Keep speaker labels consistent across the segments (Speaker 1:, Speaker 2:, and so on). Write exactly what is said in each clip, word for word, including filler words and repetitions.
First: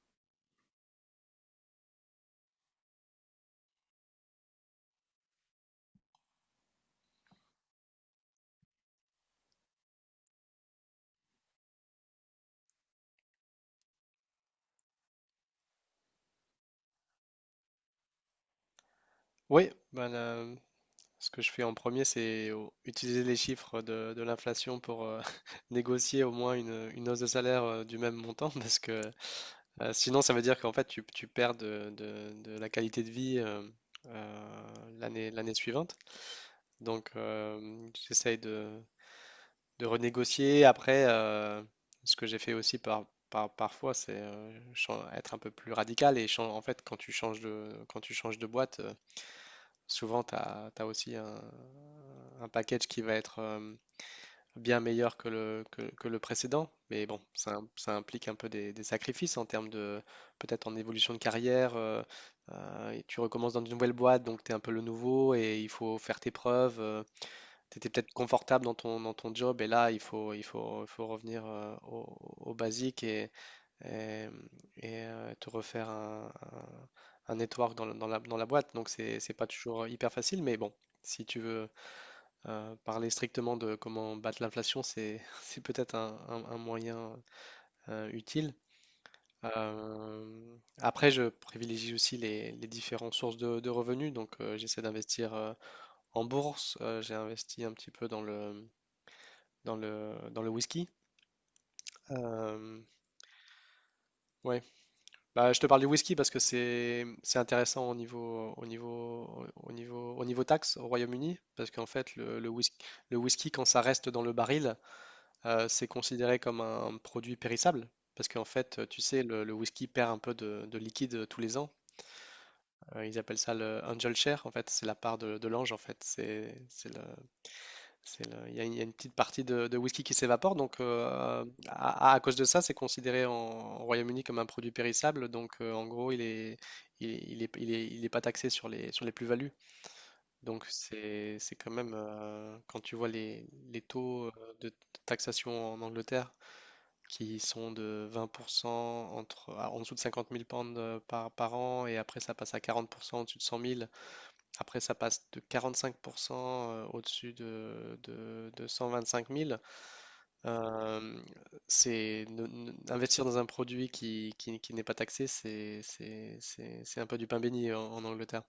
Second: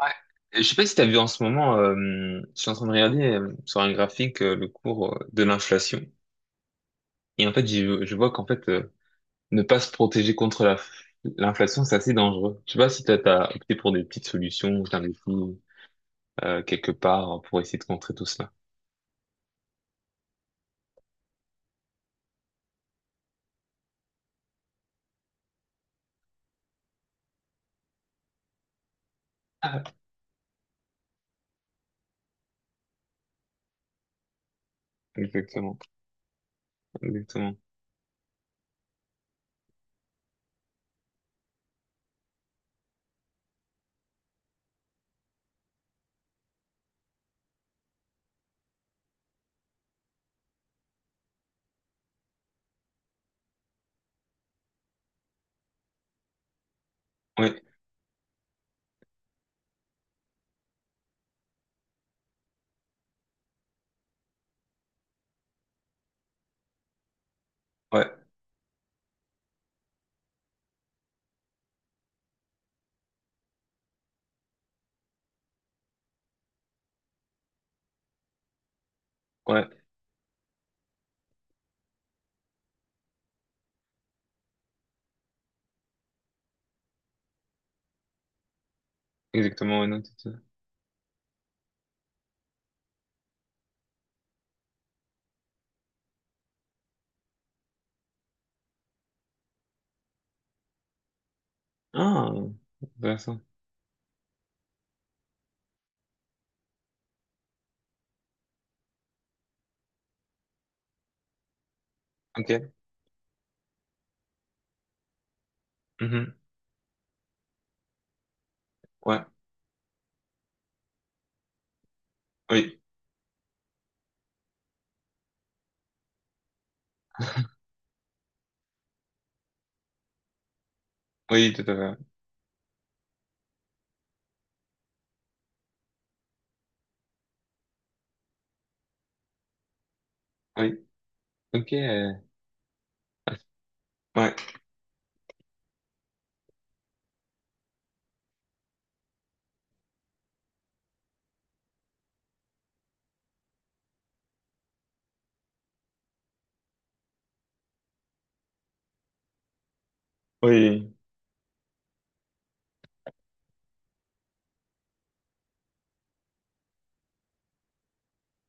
Speaker 1: Ouais. Je sais pas si tu as vu en ce moment, euh, je suis en train de regarder euh, sur un graphique euh, le cours euh, de l'inflation. Et en fait, j'y- je vois qu'en fait, euh, ne pas se protéger contre la, l'inflation, c'est assez dangereux. Je sais pas si toi, t'as opté pour des petites solutions ou t'as investi euh, quelque part hein, pour essayer de contrer tout cela.
Speaker 2: Oui, ben là, ce que je fais en premier, c'est au- utiliser les chiffres de, de l'inflation pour euh, négocier au moins une, une hausse de salaire euh, du même montant, parce que
Speaker 1: Ah,
Speaker 2: euh, sinon, ça veut dire qu'en fait, tu, tu perds de, de- de la qualité de vie euh, euh, l'année, l'année
Speaker 1: exactement,
Speaker 2: suivante. Donc,
Speaker 1: exactement.
Speaker 2: euh, j'essaye de, de renégocier. Après, euh, ce que j'ai fait aussi par, par- parfois, c'est euh, chan- être un peu plus radical. Et chan- en fait, quand tu changes de, quand tu changes de boîte, euh, souvent, tu as, aussi un, un package qui va être euh, bien meilleur que le, que, que le précédent, mais bon, ça,
Speaker 1: Ouais,
Speaker 2: im- ça implique un peu des, des sacrifices en termes de peut-être en évolution de carrière. Euh, euh, et tu recommences dans une nouvelle boîte, donc tu es un peu le nouveau et il faut faire tes preuves. Euh, t'étais peut-être
Speaker 1: ouais,
Speaker 2: confortable dans ton, dans ton job et là, il faut, il faut, il faut revenir euh, au, au basique et, et, et, euh, te refaire un, un, un network dans, le- dans la, dans la boîte. Donc, c'est, c'est pas
Speaker 1: ouais,
Speaker 2: toujours hyper facile, mais bon, si tu veux euh, parler strictement de comment battre l'inflation, c'est c'est peut-être un, un- un moyen euh, utile.
Speaker 1: exactement. Ouais, non, tout ça.
Speaker 2: Euh, après, je privilégie aussi les, les différentes sources de, de revenus. Donc, euh, j'essaie d'investir euh, en bourse. Euh, j'ai investi un petit peu dans le, dans le, dans le whisky.
Speaker 1: Ah,
Speaker 2: Euh,
Speaker 1: intéressant.
Speaker 2: ouais. Bah, je te parle du whisky parce que c'est, c'est intéressant au niveau, au niveau, au niveau, au niveau taxe au Royaume-Uni. Parce qu'en fait, le, le
Speaker 1: Ok.
Speaker 2: whis- le whisky, quand ça reste dans le baril, euh, c'est
Speaker 1: Mhm.
Speaker 2: considéré comme un produit périssable. Parce qu'en fait, euh, tu sais,
Speaker 1: Ouais,
Speaker 2: le, le whisky perd un peu de, de liquide euh, tous les ans.
Speaker 1: oui.
Speaker 2: Euh, ils appellent ça le angel share, en fait, c'est la part de, de l'ange, en fait. C'est, c'est le, c'est le- il y a, une il y a une petite partie de, de whisky qui s'évapore, donc euh,
Speaker 1: Oui, tout à fait.
Speaker 2: à, à- à cause de ça, c'est considéré en, au Royaume-Uni comme un produit périssable. Donc euh, en gros, il est, il, il est, il est, il est pas taxé sur les, sur les plus-values. Donc
Speaker 1: Oui.
Speaker 2: c'est, c'est quand
Speaker 1: Ok.
Speaker 2: même,
Speaker 1: Euh,
Speaker 2: euh, quand tu vois
Speaker 1: ah,
Speaker 2: les, les taux euh,
Speaker 1: ouais.
Speaker 2: de taxation en Angleterre qui sont de vingt pour cent entre, ah, en dessous de cinquante mille pounds euh, par, par an, et après ça passe à quarante pour cent au-dessus de cent mille. Après ça passe de quarante-cinq pour cent euh, au-dessus de, de, de cent vingt-cinq mille.
Speaker 1: Oui.
Speaker 2: Euh, c'est ne- ne- Investir dans un produit qui, qui, qui n'est pas taxé, c'est, c'est, c'est, c'est un peu du pain béni en, en Angleterre.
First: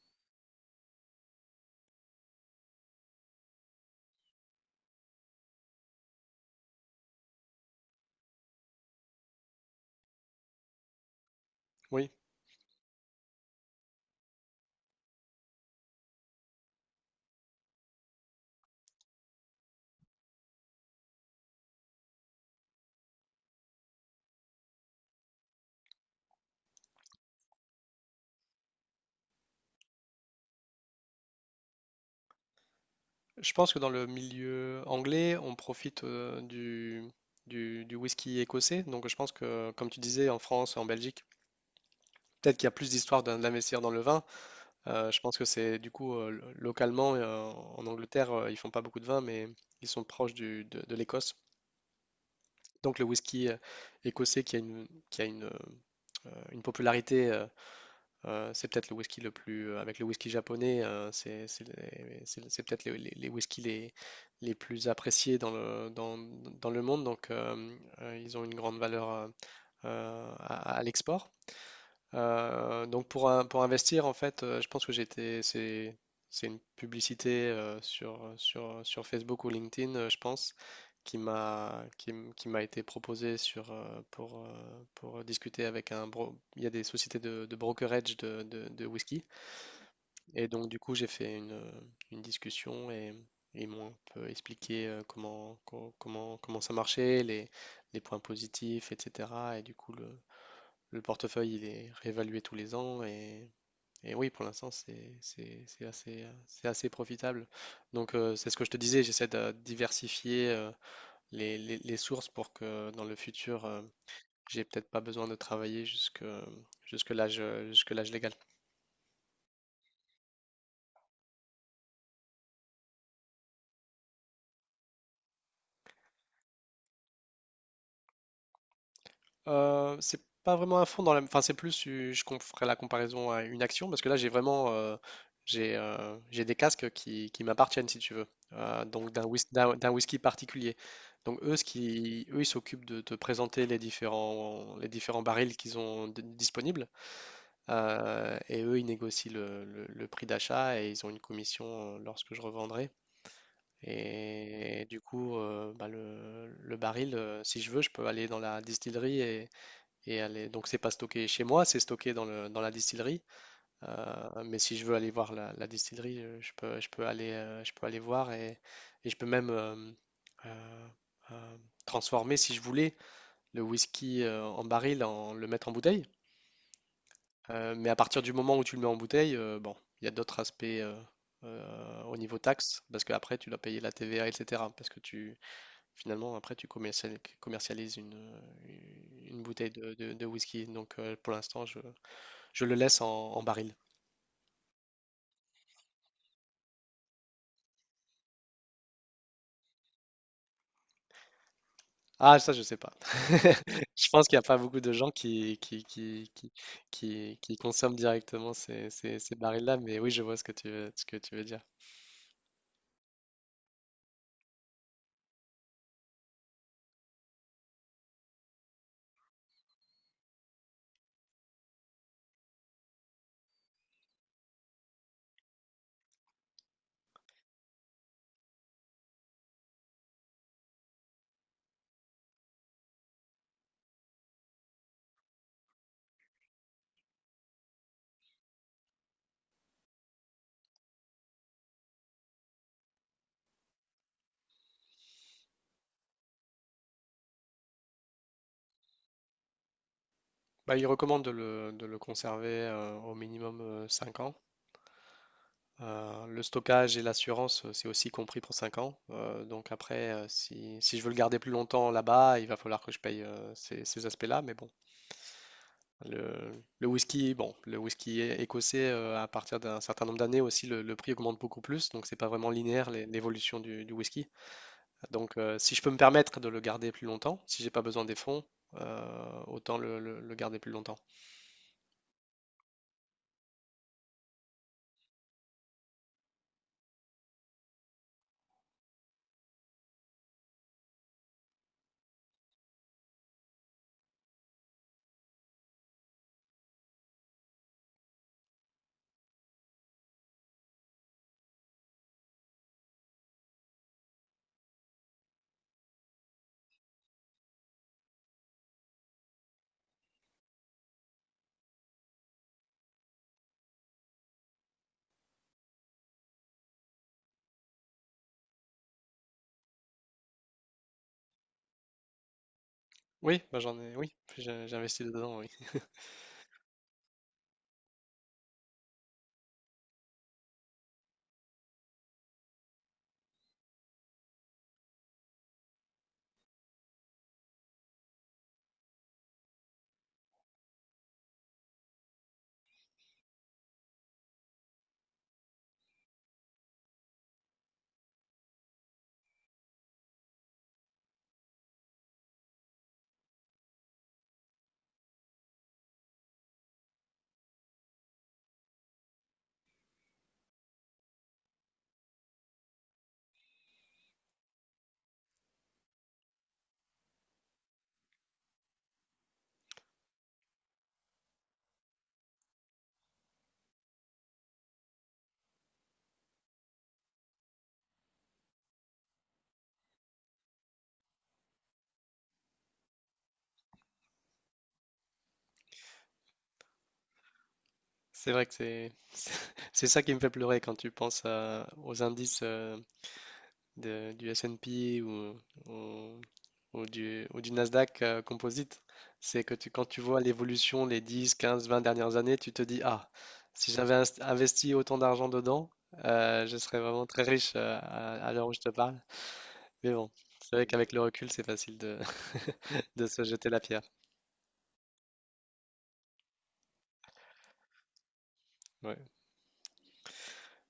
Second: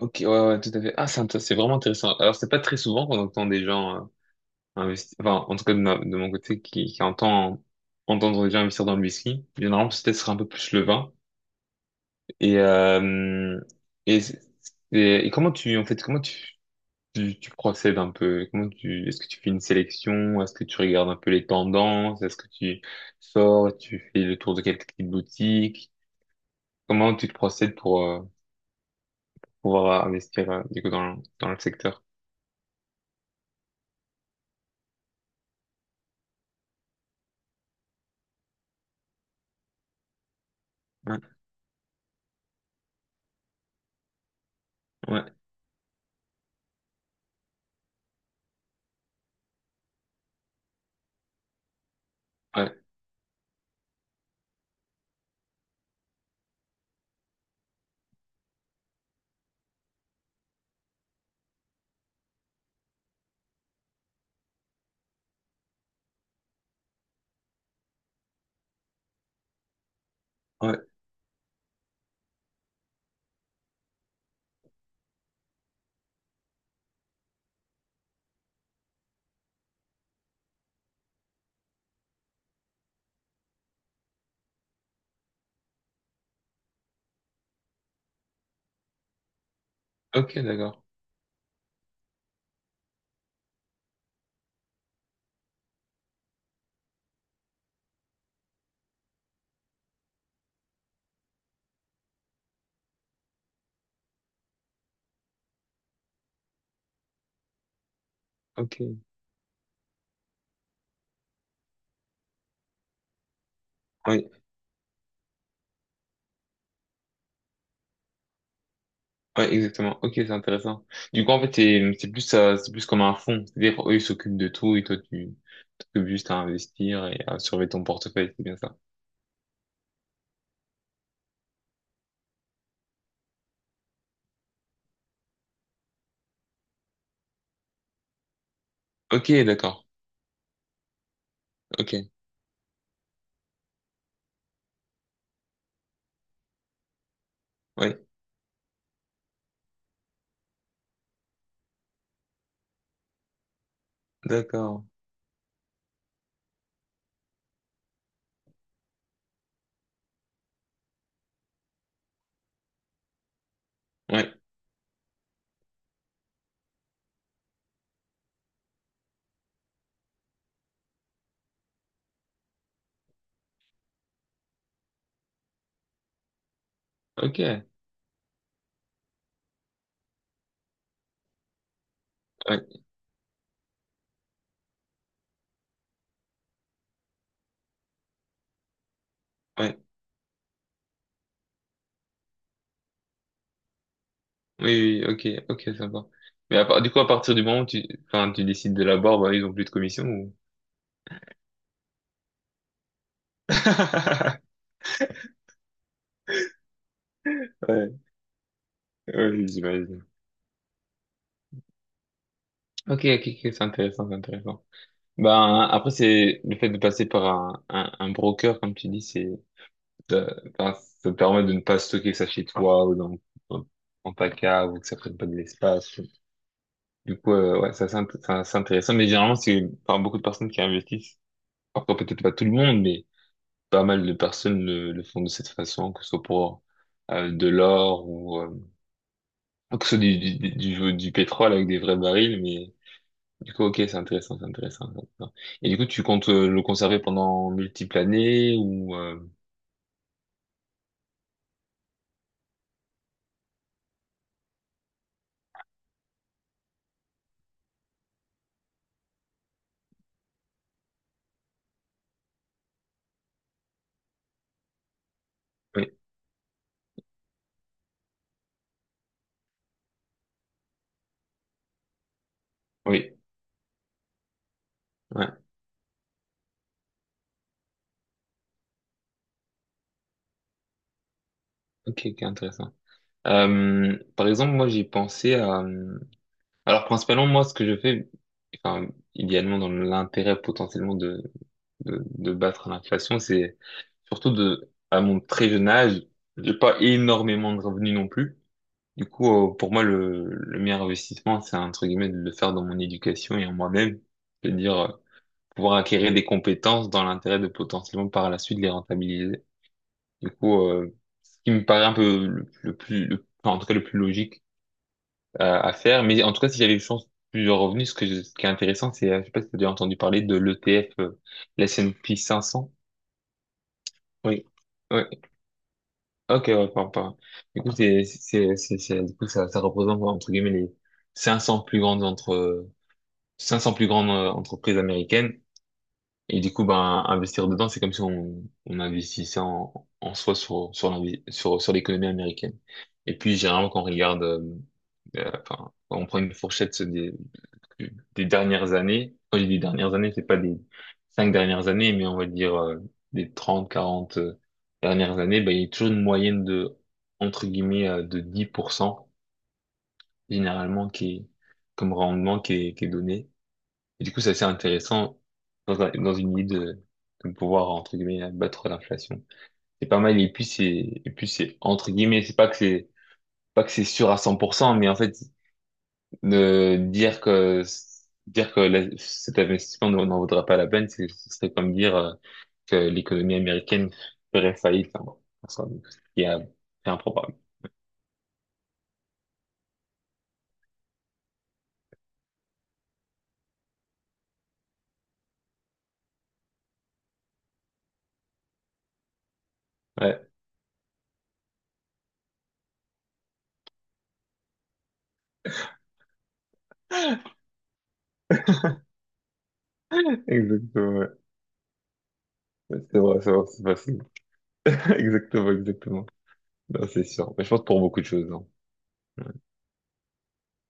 Speaker 1: Ok, ouais, ouais, tout à fait. Ah, c'est int- c'est vraiment intéressant. Alors, c'est pas très souvent qu'on entend des gens euh, investir, enfin, en tout cas de, ma- de mon côté, qui, qui entend entendre des gens investir dans le whisky. Généralement, peut-être ce sera un peu plus le vin.
Speaker 2: Oui,
Speaker 1: Et, euh, et, c'est- et, et comment tu, en fait, comment tu, tu, tu procèdes un peu? Comment tu, est-ce que tu fais une sélection? Est-ce que tu regardes un peu les tendances? Est-ce que tu sors, tu fais le tour de quelques petites boutiques? Comment tu te procèdes pour, euh, pouvoir investir euh, du coup dans, le- dans le secteur.
Speaker 2: je pense que dans le milieu anglais, on profite euh, du, du, du whisky écossais. Donc je pense que, comme tu disais, en France, en
Speaker 1: Ouais,
Speaker 2: Belgique, peut-être qu'il y a plus d'histoire d'in- d'investir dans le vin. Euh, je
Speaker 1: ouais,
Speaker 2: pense que c'est du coup euh, lo- localement euh, en Angleterre, euh, ils font pas beaucoup de vin, mais ils sont proches du- de, de l'Écosse.
Speaker 1: ouais,
Speaker 2: Donc le whisky euh, écossais qui a une, qui a une, euh, une popularité, euh, euh, c'est peut-être le whisky le plus, euh, avec le whisky japonais, euh, c'est c'est les- c'est- c'est peut-être les, les, les whiskies les, les plus appréciés dans le, dans, dans le monde. Donc euh, euh, ils ont une grande valeur euh, euh, à, à
Speaker 1: ouais.
Speaker 2: l'export. Euh, donc pour, un- pour investir, en fait, euh, je pense que j'étais, c'est, c'est une publicité euh, sur, sur, sur Facebook ou LinkedIn, euh, je pense, qui m'a, qui, m- qui m'a été proposée sur, euh, pour, euh, pour discuter avec un bro- Il y a des sociétés de, de brokerage de, de, de whisky.
Speaker 1: Ok,
Speaker 2: Et donc, du
Speaker 1: d'accord.
Speaker 2: coup, j'ai fait une, euh, une discussion et ils m'ont un peu expliqué euh, comment, co- comment, comment ça marchait, les, les points positifs, et cetera. Et du coup, le, le portefeuille, il est réévalué tous les ans et, et oui, pour l'instant, c'est c'est- c'est assez, euh, c'est assez profitable. Donc, euh, c'est ce que je te disais,
Speaker 1: Ok.
Speaker 2: j'essaie de diversifier euh, les, les- les sources pour que dans le futur, euh,
Speaker 1: Oui,
Speaker 2: j'ai peut-être pas besoin de travailler jusque, jusque l'âge, jusque l'âge légal.
Speaker 1: ouais, exactement. Ok, c'est intéressant. Du coup, en fait, c'est c'est plus euh, c'est plus comme un fonds. C'est-à-dire, eux, ils s'occupent de tout et toi, tu t'occupes juste à investir et à surveiller ton portefeuille. C'est bien ça.
Speaker 2: Euh, c'est pas vraiment un fond dans la... Enfin, c'est plus, euh, je com- ferai la comparaison à une action, parce que là, j'ai vraiment... euh, j'ai euh, j'ai des casques qui, qui m'appartiennent, si tu veux, euh, donc d'un
Speaker 1: Ok,
Speaker 2: whis- d'un-
Speaker 1: d'accord.
Speaker 2: d'un whisky particulier. Donc eux, ce
Speaker 1: Ok.
Speaker 2: qui, eux, ils s'occupent de te présenter les différents, les différents barils qu'ils ont d- disponibles,
Speaker 1: Ouais,
Speaker 2: euh, et eux, ils négocient le, le- le prix d'achat et ils ont une commission euh, lorsque je revendrai.
Speaker 1: d'accord.
Speaker 2: Et du coup, euh, bah, le, le baril, euh, si je veux, je peux aller dans la distillerie et aller. Donc c'est pas stocké chez moi, c'est stocké dans le, dans la distillerie.
Speaker 1: Ouais.
Speaker 2: Euh, mais si je veux aller voir la, la distillerie, euh, je peux, je peux aller, euh, je peux aller voir et, et je peux même euh, euh, euh, transformer, si je voulais, le whisky euh, en baril, en le mettre en bouteille.
Speaker 1: Ok. Ouais,
Speaker 2: Euh, mais à partir du moment où tu le mets en bouteille, euh, bon, il y a d'autres aspects euh, euh, au niveau taxe, parce qu'après tu dois payer la T V A, et cetera. Parce que tu, finalement, après tu commercial- commercialises une, une bouteille
Speaker 1: ouais.
Speaker 2: de, de- de whisky. Donc euh, pour l'instant, je, je le laisse en, en baril.
Speaker 1: Oui, oui, oui. Ok, ok, sympa. Mais à part, du coup, à partir du moment où tu, enfin, tu décides de la barre, bah, ils ont plus de commission ou?
Speaker 2: Ah, ça, je sais pas. Je pense qu'il n'y a pas beaucoup de gens qui, qui, qui, qui, qui- qui
Speaker 1: Ouais,
Speaker 2: consomment directement ces, ces- ces
Speaker 1: ouais,
Speaker 2: barils-là, mais
Speaker 1: j'imagine.
Speaker 2: oui, je vois ce que tu veux, ce que tu veux dire.
Speaker 1: Ok, ok, ok, c'est intéressant, c'est intéressant. Ben, après, c'est le fait de passer par un, un, un broker, comme tu dis, c'est, ça, enfin, ça te permet de ne pas stocker ça chez toi ou dans, dans, dans ta cave ou que ça prenne pas de l'espace. Du coup, euh, ouais, ça, c'est int- ça, c'est intéressant. Mais généralement, c'est par beaucoup de personnes qui investissent. Encore peut-être pas tout le monde, mais pas mal de personnes le, le font de cette façon, que ce soit pour euh, de l'or ou euh, que ce soit du, du, du, du du pétrole avec des vrais barils, mais du coup, ok, c'est intéressant, c'est intéressant, c'est intéressant. Et du coup, tu comptes euh, le conserver pendant multiples années ou euh,
Speaker 2: Bah, il recommande de le, de le conserver euh, au minimum euh, cinq ans. Euh, le stockage et l'assurance, euh, c'est aussi compris pour cinq ans. Euh, donc après, euh, si, si je veux le garder plus longtemps là-bas, il va falloir que je paye euh, ces, ces aspects-là, mais bon,
Speaker 1: Oui,
Speaker 2: Le, le whisky, bon, le whisky é- écossais, euh, à partir d'un certain nombre d'années aussi, le, le prix augmente beaucoup plus, donc c'est pas vraiment linéaire l'é-
Speaker 1: oui,
Speaker 2: l'évolution du, du whisky. Donc,
Speaker 1: ouais.
Speaker 2: euh, si je peux me permettre de le garder plus longtemps, si j'ai pas besoin des fonds, euh, autant le, le- le garder plus longtemps.
Speaker 1: Ok, ok, intéressant. Euh, par exemple, moi, j'ai pensé à. euh, Alors, principalement, moi, ce que je fais, enfin, idéalement, dans l'intérêt potentiellement de, de de battre l'inflation, c'est surtout de, à mon très jeune âge, j'ai pas énormément de revenus non plus. Du coup, euh, pour moi, le, le meilleur investissement, c'est entre guillemets de le faire dans mon éducation et en moi-même. C'est-à-dire euh, pouvoir acquérir des compétences dans l'intérêt de potentiellement par la suite les rentabiliser. Du coup, euh, ce qui me paraît un peu le, le plus, le- enfin, en tout cas le plus logique à, à faire. Mais en tout cas, si j'avais eu chance plusieurs revenus, ce que je- ce qui est intéressant. C'est, euh, je sais pas si tu as déjà entendu parler de l'E T F, euh, l'S and P cinq cents.
Speaker 2: Oui, bah j'en ai, oui,
Speaker 1: Oui.
Speaker 2: j'ai j'ai investi
Speaker 1: Oui.
Speaker 2: dedans, oui.
Speaker 1: Ok, ouais, pardon, pardon. Du coup, c'est, c'est, c'est, c'est- du coup, ça, ça représente, entre guillemets, les cinq cents plus grandes entre, cinq cents plus grandes euh, entreprises américaines. Et du coup, ben, investir dedans, c'est comme si on, on investissait en, en soi sur, sur, l'invi- sur, sur l'économie américaine. Et puis, généralement, quand on regarde, euh, euh, enfin, quand on prend une fourchette des, des dernières années, quand je dis dernières années, c'est pas des cinq dernières années, mais on va dire euh, des trente quarante euh, dernières années, ben, il y a toujours une moyenne de, entre guillemets, euh, de dix pour cent généralement, qui est, comme rendement qui est, qui est donné. Et du coup, c'est assez intéressant dans, un- dans une idée de, de pouvoir, entre guillemets, battre l'inflation. C'est pas mal. Et puis, c'est, et puis, c'est, entre guillemets, c'est pas que c'est, pas que c'est sûr à cent pour cent mais en fait, ne dire que, dire que la- cet investissement n'en n'en vaudra pas la peine, c'est- ce serait comme dire euh, que l'économie américaine ferait faillite. Hein. Enfin, bon, en soi, donc, ce qui est un- c'est improbable.
Speaker 2: C'est vrai que c'est c'est ça qui me fait pleurer quand tu penses à- aux indices euh, de- du S et P ou, ou- ou du, ou du Nasdaq euh, Composite, c'est que tu, quand tu vois
Speaker 1: Ouais,
Speaker 2: l'évolution les dix, quinze, vingt dernières années, tu te dis, ah, si j'avais inst- investi autant d'argent dedans, euh, je serais vraiment très riche euh, à, à l'heure où je te parle. Mais bon, c'est vrai qu'avec
Speaker 1: exactement.
Speaker 2: le
Speaker 1: Ouais.
Speaker 2: recul, c'est facile de,
Speaker 1: C'est
Speaker 2: de
Speaker 1: vrai,
Speaker 2: se
Speaker 1: c'est vrai,
Speaker 2: jeter la
Speaker 1: c'est
Speaker 2: pierre.
Speaker 1: facile. Exactement, exactement. Non, c'est sûr. Mais je pense pour beaucoup de choses, hein.
Speaker 2: Ouais.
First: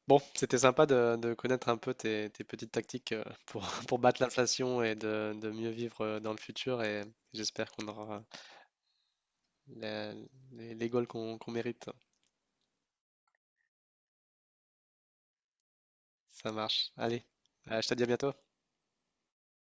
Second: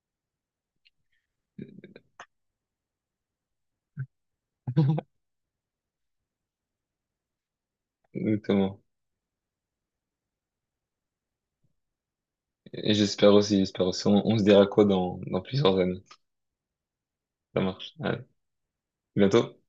Speaker 2: Bon, c'était sympa de, de connaître un peu tes, tes petites tactiques euh, pour, pour battre l'inflation et de, de mieux vivre euh, dans le futur et j'espère qu'on aura
Speaker 1: Exactement.
Speaker 2: La- les, les goals qu'on qu'on mérite.
Speaker 1: Et j'espère aussi, j'espère aussi. On, on se dira quoi dans, dans plusieurs années.
Speaker 2: Ça marche. Allez,
Speaker 1: Ça
Speaker 2: Euh, je
Speaker 1: marche.
Speaker 2: te dis à
Speaker 1: Allez, à
Speaker 2: bientôt.
Speaker 1: bientôt.